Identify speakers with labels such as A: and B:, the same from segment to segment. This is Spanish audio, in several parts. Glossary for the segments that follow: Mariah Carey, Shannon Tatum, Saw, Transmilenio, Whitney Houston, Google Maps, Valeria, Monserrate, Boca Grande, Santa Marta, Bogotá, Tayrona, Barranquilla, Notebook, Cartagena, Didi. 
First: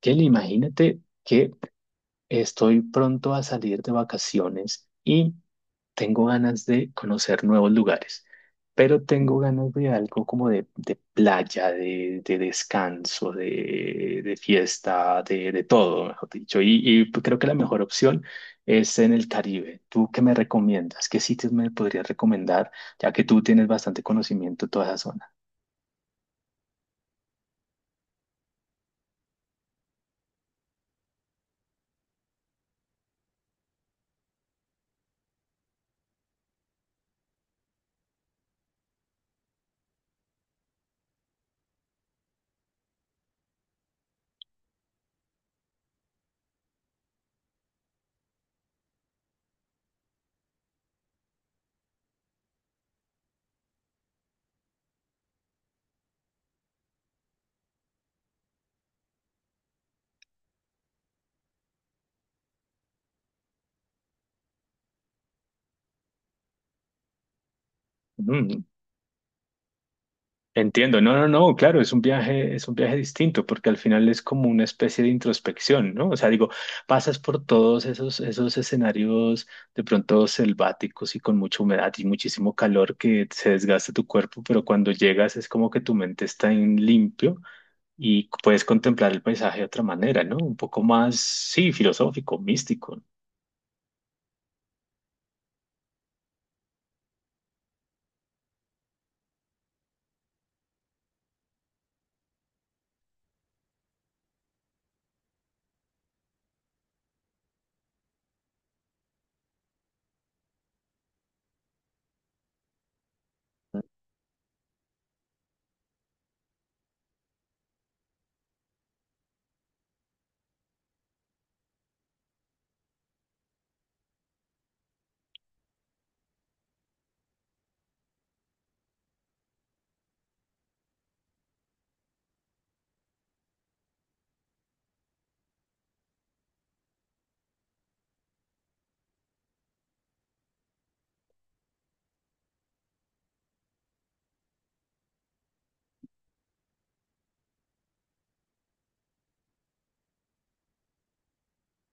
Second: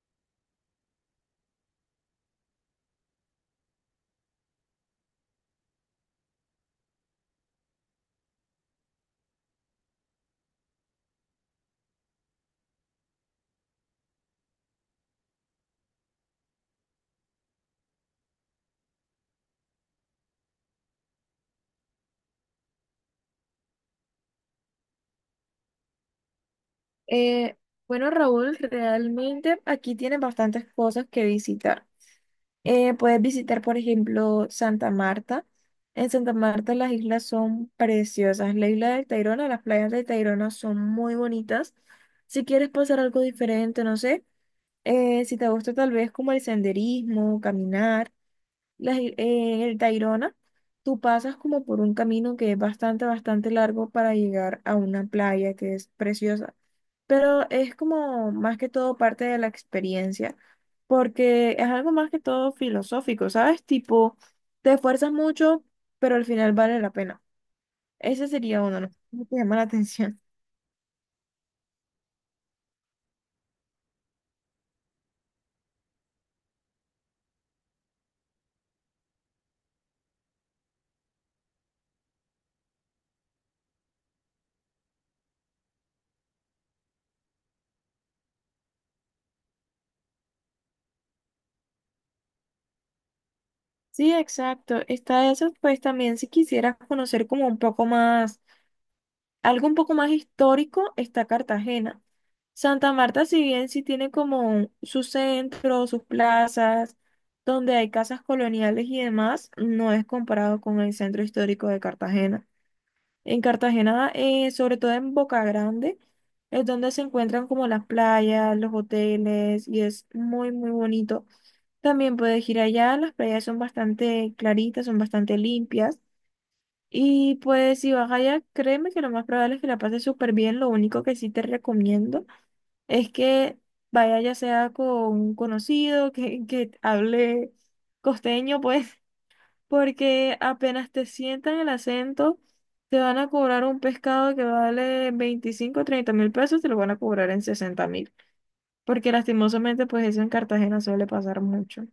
A: Kelly, imagínate que estoy pronto a salir de vacaciones y tengo ganas de conocer nuevos lugares, pero tengo ganas de algo como de playa, de descanso, de fiesta, de todo, mejor dicho. Y creo que la mejor opción es en el Caribe. ¿Tú qué me recomiendas? ¿Qué sitios me podrías recomendar, ya que tú tienes bastante conocimiento de toda esa zona?
B: Eh, bueno, Raúl, realmente aquí tienes bastantes cosas que visitar. Puedes visitar, por ejemplo, Santa Marta. En Santa Marta las islas son preciosas. La isla de Tayrona, las playas de Tayrona son muy bonitas. Si quieres pasar algo diferente, no sé, si te gusta tal vez como el senderismo, caminar, en el Tayrona, tú pasas como por un camino que es bastante, bastante largo para llegar a una playa que es preciosa. Pero es como más que todo parte de la experiencia, porque es algo más que todo filosófico, ¿sabes? Tipo, te esfuerzas mucho, pero al final vale la pena. Ese sería
A: Ujú.
B: uno, ¿no? ¿Cómo te llama la atención?
A: Entiendo, no, no, no, claro, es un viaje distinto, porque al final es como una especie de introspección, ¿no? O sea, digo, pasas por todos esos escenarios de pronto selváticos y con mucha humedad y muchísimo calor que se desgasta tu cuerpo, pero cuando llegas es como que tu mente está en limpio y puedes contemplar el paisaje de otra manera, ¿no? Un poco más, sí, filosófico, místico.
B: Sí, exacto. Está eso, pues también si quisieras conocer como un poco más. Algo un poco más histórico está Cartagena. Santa Marta, si bien sí tiene como su centro, sus plazas, donde hay casas coloniales y demás, no es comparado con el centro histórico de Cartagena. En Cartagena, sobre todo en Boca Grande, es donde se encuentran como las playas, los hoteles y es muy, muy bonito. También puedes ir allá, las playas son bastante claritas, son bastante limpias. Y pues si vas allá, créeme que lo más probable es que la pases súper bien. Lo único que sí te recomiendo es que vaya ya sea con un conocido, que hable costeño, pues, porque apenas te sientan el acento, te van a cobrar un pescado que vale veinticinco o 30 mil pesos, te lo van a cobrar en 60 mil. Porque lastimosamente, pues eso en Cartagena suele pasar mucho.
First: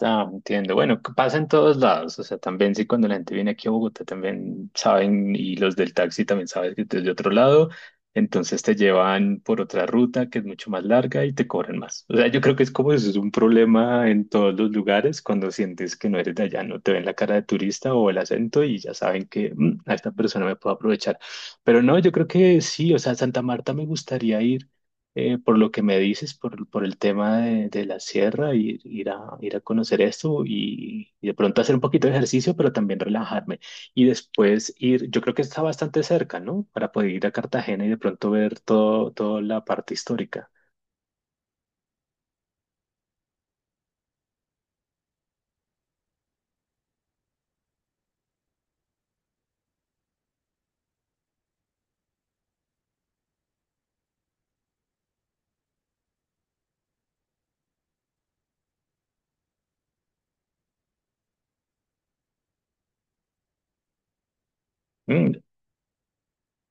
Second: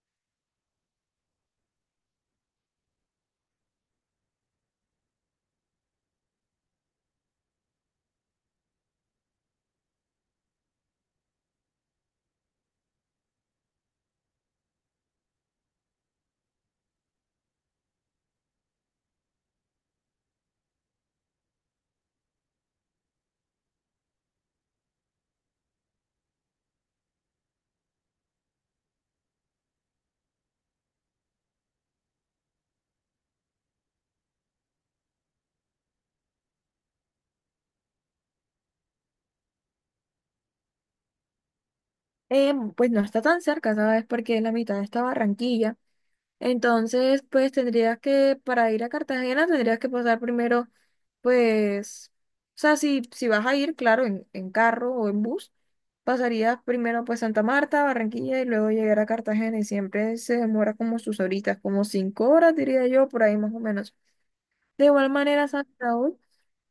A: Ah, entiendo. Bueno, que pasa en todos lados. O sea, también sí, cuando la gente viene aquí a Bogotá, también saben, y los del taxi también saben que es de otro lado. Entonces te llevan por otra ruta que es mucho más larga y te cobran más. O sea, yo creo que es como eso, es un problema en todos los lugares cuando sientes que no eres de allá, no te ven la cara de turista o el acento y ya saben que "Mm, a esta persona me puedo aprovechar". Pero no, yo creo que sí, o sea, Santa Marta me gustaría ir por lo que me dices, por el tema de la sierra, ir, ir a conocer esto y de pronto hacer un poquito de ejercicio, pero también relajarme. Y después ir, yo creo que está bastante cerca, ¿no? Para poder ir a Cartagena y de pronto ver todo, toda la parte histórica.
B: Pues no está tan cerca, ¿sabes? Porque la mitad está Barranquilla. Entonces, pues tendrías que, para ir a Cartagena, tendrías que pasar primero, pues, o sea, si vas a ir, claro, en carro o en bus, pasarías primero pues Santa Marta, Barranquilla y luego llegar a Cartagena y siempre se demora como sus horitas, como 5 horas, diría yo, por ahí más o menos. De igual
A: Mm.
B: manera, San Raúl,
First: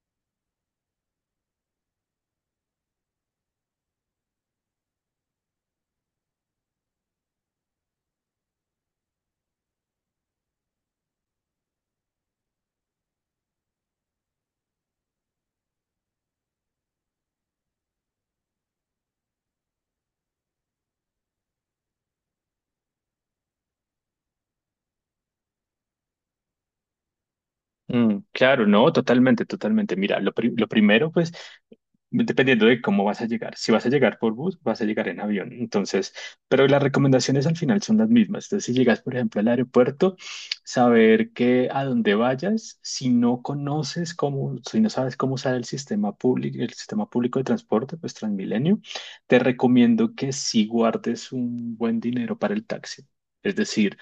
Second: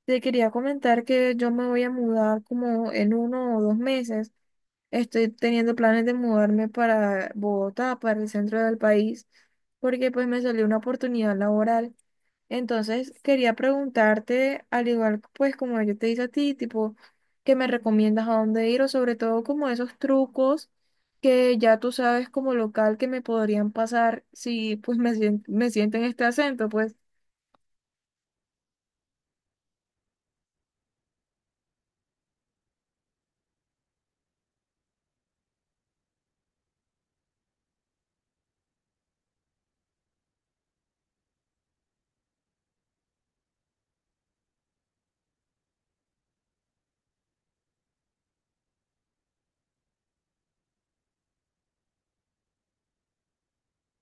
B: te quería comentar que yo me voy a mudar como en 1 o 2 meses. Estoy teniendo planes de mudarme para Bogotá, para el centro del país, porque pues me salió una oportunidad laboral. Entonces quería preguntarte, al igual pues como yo te hice a ti, tipo, ¿qué me recomiendas a dónde ir o sobre todo como esos trucos que ya tú sabes como local que me podrían pasar si pues me siento en este acento, pues
A: Mm, claro, no, totalmente, totalmente. Mira, lo primero, pues, dependiendo de cómo vas a llegar. Si vas a llegar por bus, vas a llegar en avión. Entonces, pero las recomendaciones al final son las mismas. Entonces, si llegas, por ejemplo, al aeropuerto, saber que a donde vayas, si no conoces cómo, si no sabes cómo usar el sistema público de transporte, pues Transmilenio, te recomiendo que sí guardes un buen dinero para el taxi. Es decir,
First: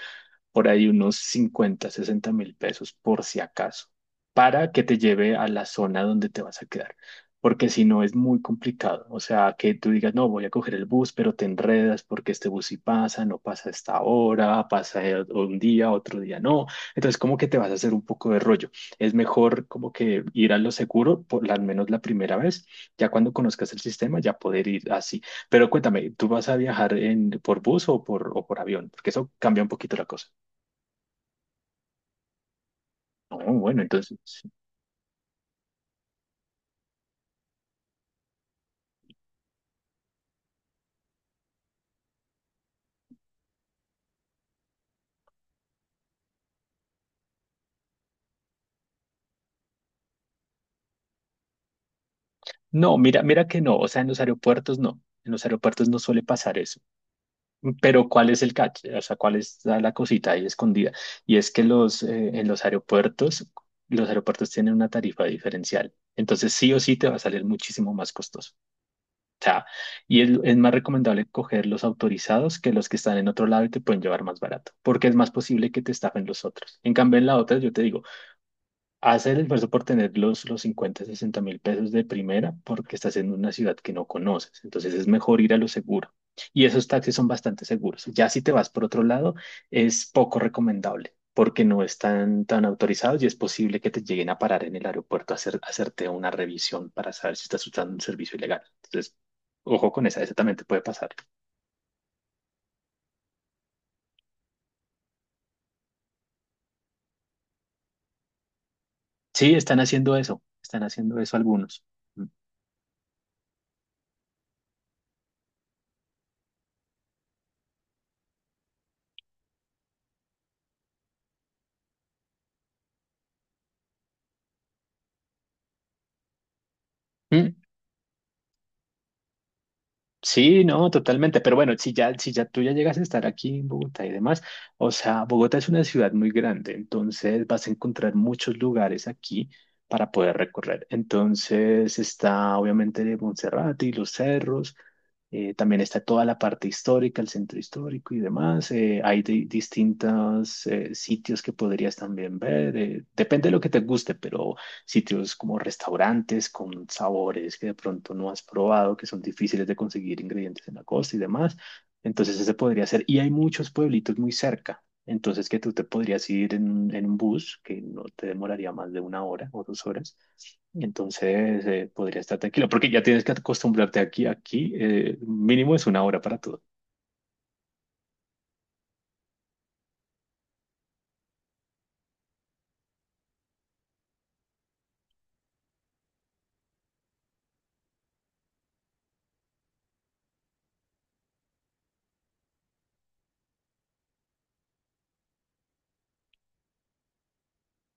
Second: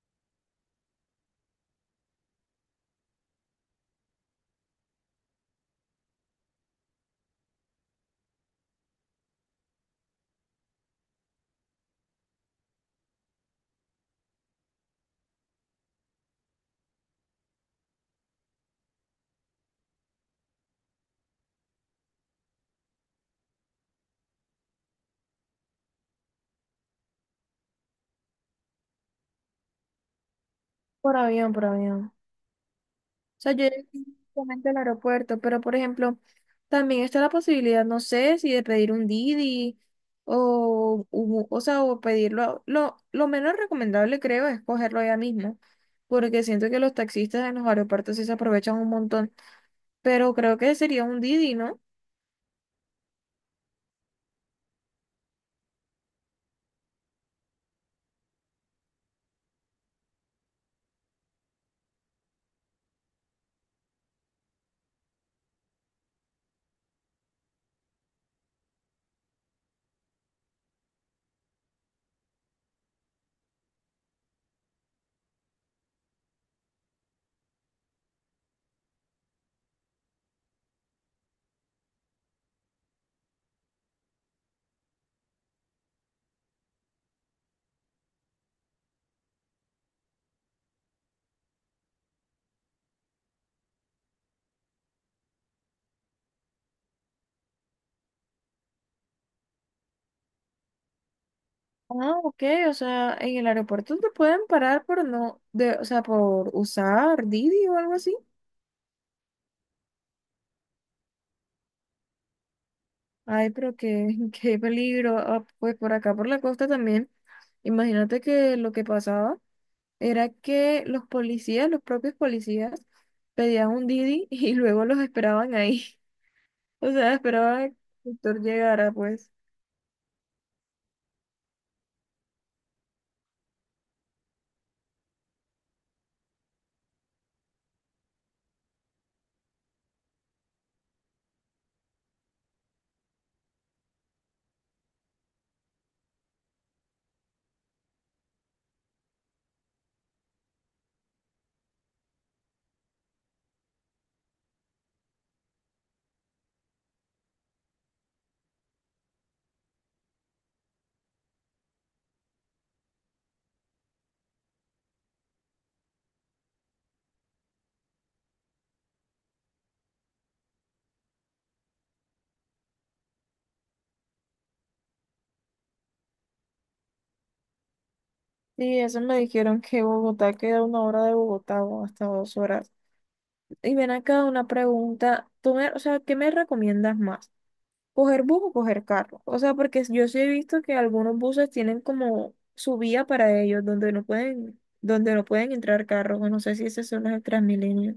A: por ahí unos 50 60 mil pesos por si acaso, para que te lleve a la zona donde te vas a quedar. Porque si no es muy complicado. O sea, que tú digas, no, voy a coger el bus, pero te enredas porque este bus sí pasa, no pasa a esta hora, pasa un día, otro día no. Entonces, como que te vas a hacer un poco de rollo. Es mejor como que ir a lo seguro, por al menos la primera vez. Ya cuando conozcas el sistema, ya poder ir así. Pero cuéntame, ¿tú vas a viajar en, por bus o por avión? Porque eso cambia un poquito la cosa.
B: por avión, por avión. Sea,
A: Oh,
B: yo
A: bueno,
B: llegué
A: entonces,
B: directamente al aeropuerto, pero por ejemplo, también está la posibilidad, no sé, si de pedir un Didi o, o sea, o pedirlo. Lo menos recomendable, creo, es cogerlo ya mismo, porque siento que los taxistas en los aeropuertos sí se aprovechan un montón, pero creo que sería un Didi, ¿no?
A: no, mira, mira que no, o sea, en los aeropuertos no, en los aeropuertos no suele pasar eso, pero ¿cuál es el catch? O sea, ¿cuál es la, la cosita ahí escondida? Y es que los, en los aeropuertos tienen una tarifa diferencial, entonces sí o sí te va a salir muchísimo más costoso, o sea, y es más recomendable coger los autorizados que los que están en otro lado y te pueden llevar más barato, porque es más posible que te estafen los otros. En cambio, en la otra, yo te digo, haz el esfuerzo por tener los, 50, 60 mil pesos de primera porque estás en una ciudad que no conoces. Entonces es mejor ir a lo seguro. Y esos taxis son bastante seguros. Ya si te vas por otro lado, es poco recomendable porque no están tan autorizados y es posible que te lleguen a parar en el aeropuerto a hacer, a hacerte una revisión para saber si estás usando un servicio ilegal. Entonces, ojo con esa, esa también te puede pasar.
B: Ah, ok, o sea, en el aeropuerto te pueden parar por no, de, o sea, por usar Didi o algo así.
A: Sí, están haciendo eso. Están haciendo eso algunos.
B: Ay, pero qué, qué peligro. Ah, pues por acá, por la costa también. Imagínate que lo que pasaba era que los policías, los propios policías, pedían un Didi y luego los esperaban ahí. O sea,
A: Mm.
B: esperaban a que el doctor llegara, pues.
A: Sí, no, totalmente. Pero bueno, si ya, si ya tú ya llegas a estar aquí en Bogotá y demás, o sea, Bogotá es una ciudad muy grande, entonces vas a encontrar muchos lugares aquí para poder recorrer. Entonces está obviamente Monserrate y los cerros, también está toda la parte histórica, el centro histórico y demás. Hay distintos sitios que podrías también ver, depende de lo que te guste, pero sitios como restaurantes con sabores que de pronto no has probado, que son difíciles de conseguir ingredientes en la costa y demás. Entonces ese podría ser. Y hay muchos pueblitos muy cerca. Entonces que tú te podrías ir en un bus que no te demoraría más de una hora o 2 horas. Entonces podría estar tranquilo porque ya tienes que acostumbrarte aquí. Aquí mínimo es una hora para todo.
B: Y eso me dijeron que Bogotá queda 1 hora de Bogotá o hasta 2 horas. Y ven acá una pregunta. O sea, ¿qué me recomiendas más? ¿Coger bus o coger carro? O sea, porque yo sí he visto que algunos buses tienen como su vía para ellos, donde no pueden entrar carros. O no sé si esos son los del Transmilenio.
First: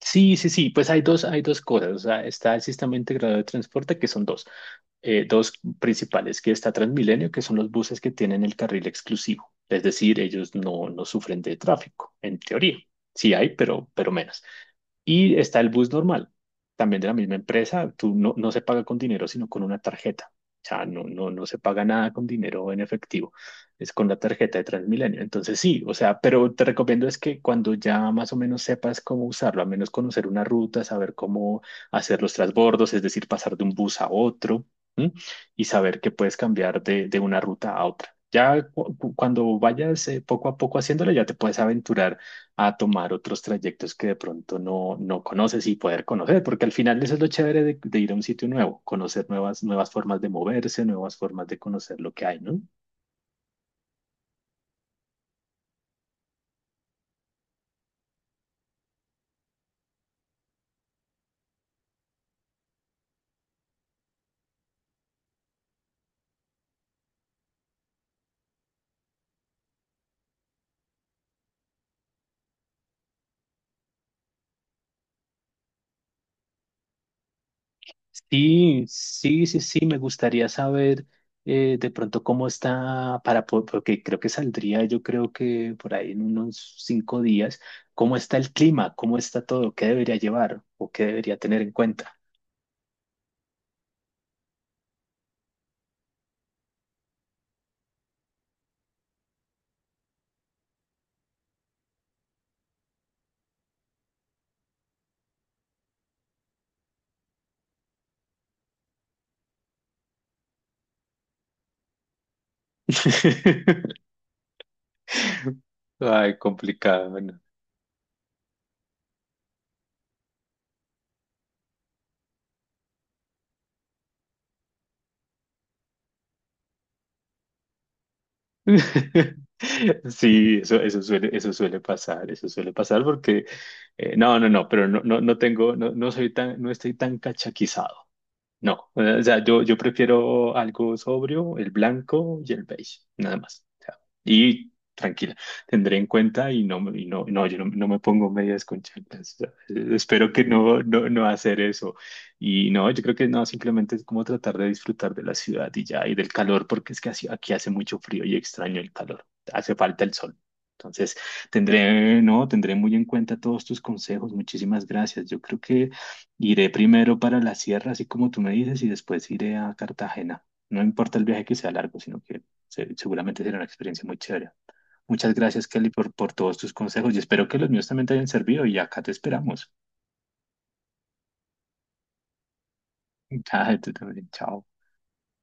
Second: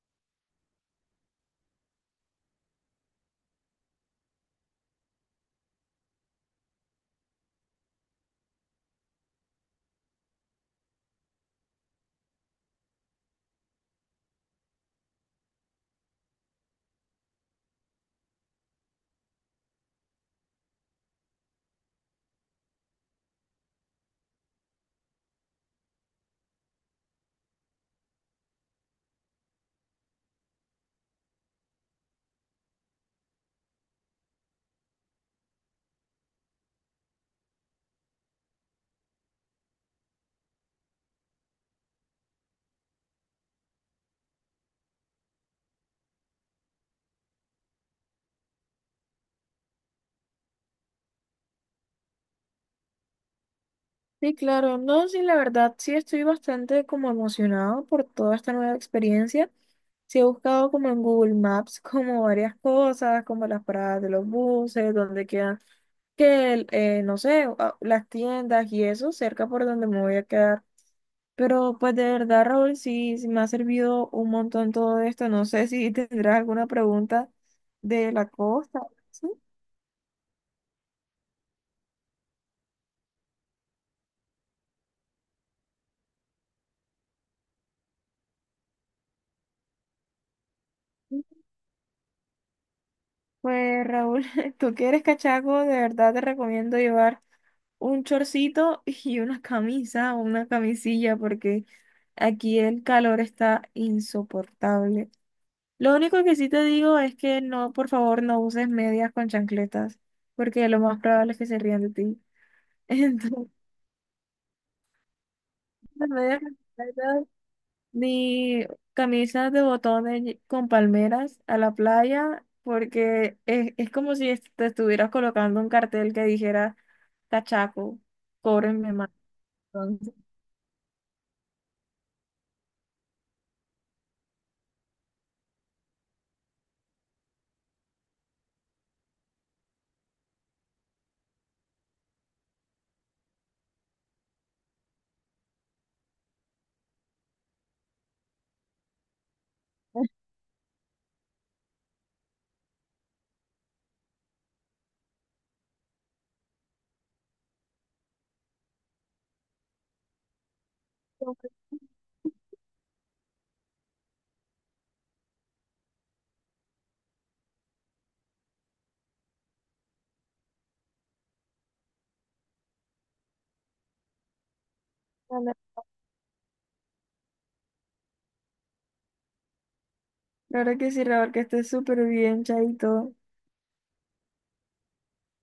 A: Sí, sí, sí, pues hay dos cosas. O sea, está el sistema integrado de transporte, que son dos principales, que está Transmilenio, que son los buses que tienen el carril exclusivo. Es decir, ellos no, no sufren de tráfico, en teoría. Sí hay, pero menos. Y está el bus normal, también de la misma empresa. Tú no, no se paga con dinero, sino con una tarjeta. O sea, no, no, no se paga nada con dinero en efectivo. Es con la tarjeta de Transmilenio. Entonces sí, o sea, pero te recomiendo es que cuando ya más o menos sepas cómo usarlo, al menos conocer una ruta, saber cómo hacer los transbordos, es decir, pasar de un bus a otro, ¿m? Y saber que puedes cambiar de una ruta a otra. Ya cuando vayas poco a poco haciéndolo, ya te puedes aventurar a tomar otros trayectos que de pronto no, no conoces y poder conocer, porque al final eso es lo chévere de ir a un sitio nuevo, conocer nuevas, nuevas formas de moverse, nuevas formas de conocer lo que hay, ¿no?
B: Sí, claro, no, sí, la verdad, sí estoy bastante como emocionado por toda esta nueva experiencia. Sí he buscado como en Google Maps como varias cosas, como las paradas de los buses, donde quedan, que, el, no sé, las tiendas y eso, cerca por donde me voy a quedar. Pero pues de verdad, Raúl, sí, sí me ha servido un montón todo esto. No sé si tendrás alguna pregunta de la costa.
A: Sí,
B: ¿Sí?
A: sí, sí, sí, me gustaría saber de pronto cómo está para, porque creo que saldría, yo creo que por ahí en unos 5 días, cómo está el clima, cómo está todo, qué debería llevar o qué
B: Sí.
A: debería tener en cuenta.
B: Pues Raúl, tú que eres cachaco, de verdad te recomiendo llevar un chorcito y una camisa o una camisilla porque aquí el calor está insoportable. Lo único que sí te digo es que no, por favor, no uses medias con chancletas porque lo más probable es que se rían de ti. Entonces, las
A: Ay,
B: medias con
A: complicado.
B: chancletas,
A: Bueno.
B: ni camisas de botones con palmeras a la playa porque es como si te estuvieras colocando un cartel que dijera, cachaco, cóbrenme más. Entonces,
A: Sí, eso suele pasar porque no, no, no, pero no, no, no tengo, no, no soy tan, no estoy tan cachaquizado. No, o sea, yo prefiero algo sobrio, el blanco y el beige, nada más. O sea, y tranquila, tendré en cuenta y no, y no, no, yo no, no me pongo medias con chanclas. O sea, espero que no, no, no hacer eso. Y no, yo creo que no, simplemente es como tratar de disfrutar de la ciudad y ya, y del calor, porque es que aquí hace mucho frío y extraño el calor. Hace falta el sol. Entonces, tendré, no, tendré muy en cuenta todos tus consejos. Muchísimas gracias. Yo creo que iré primero para la sierra, así como tú me dices, y después iré a Cartagena. No importa el viaje que sea largo, sino que seguramente será una experiencia muy chévere. Muchas gracias, Kelly, por todos tus consejos y espero que los míos también te hayan servido y acá te esperamos.
B: la verdad que sí, Raúl, que estés súper bien, chaito.
A: Ah, tú también, chao.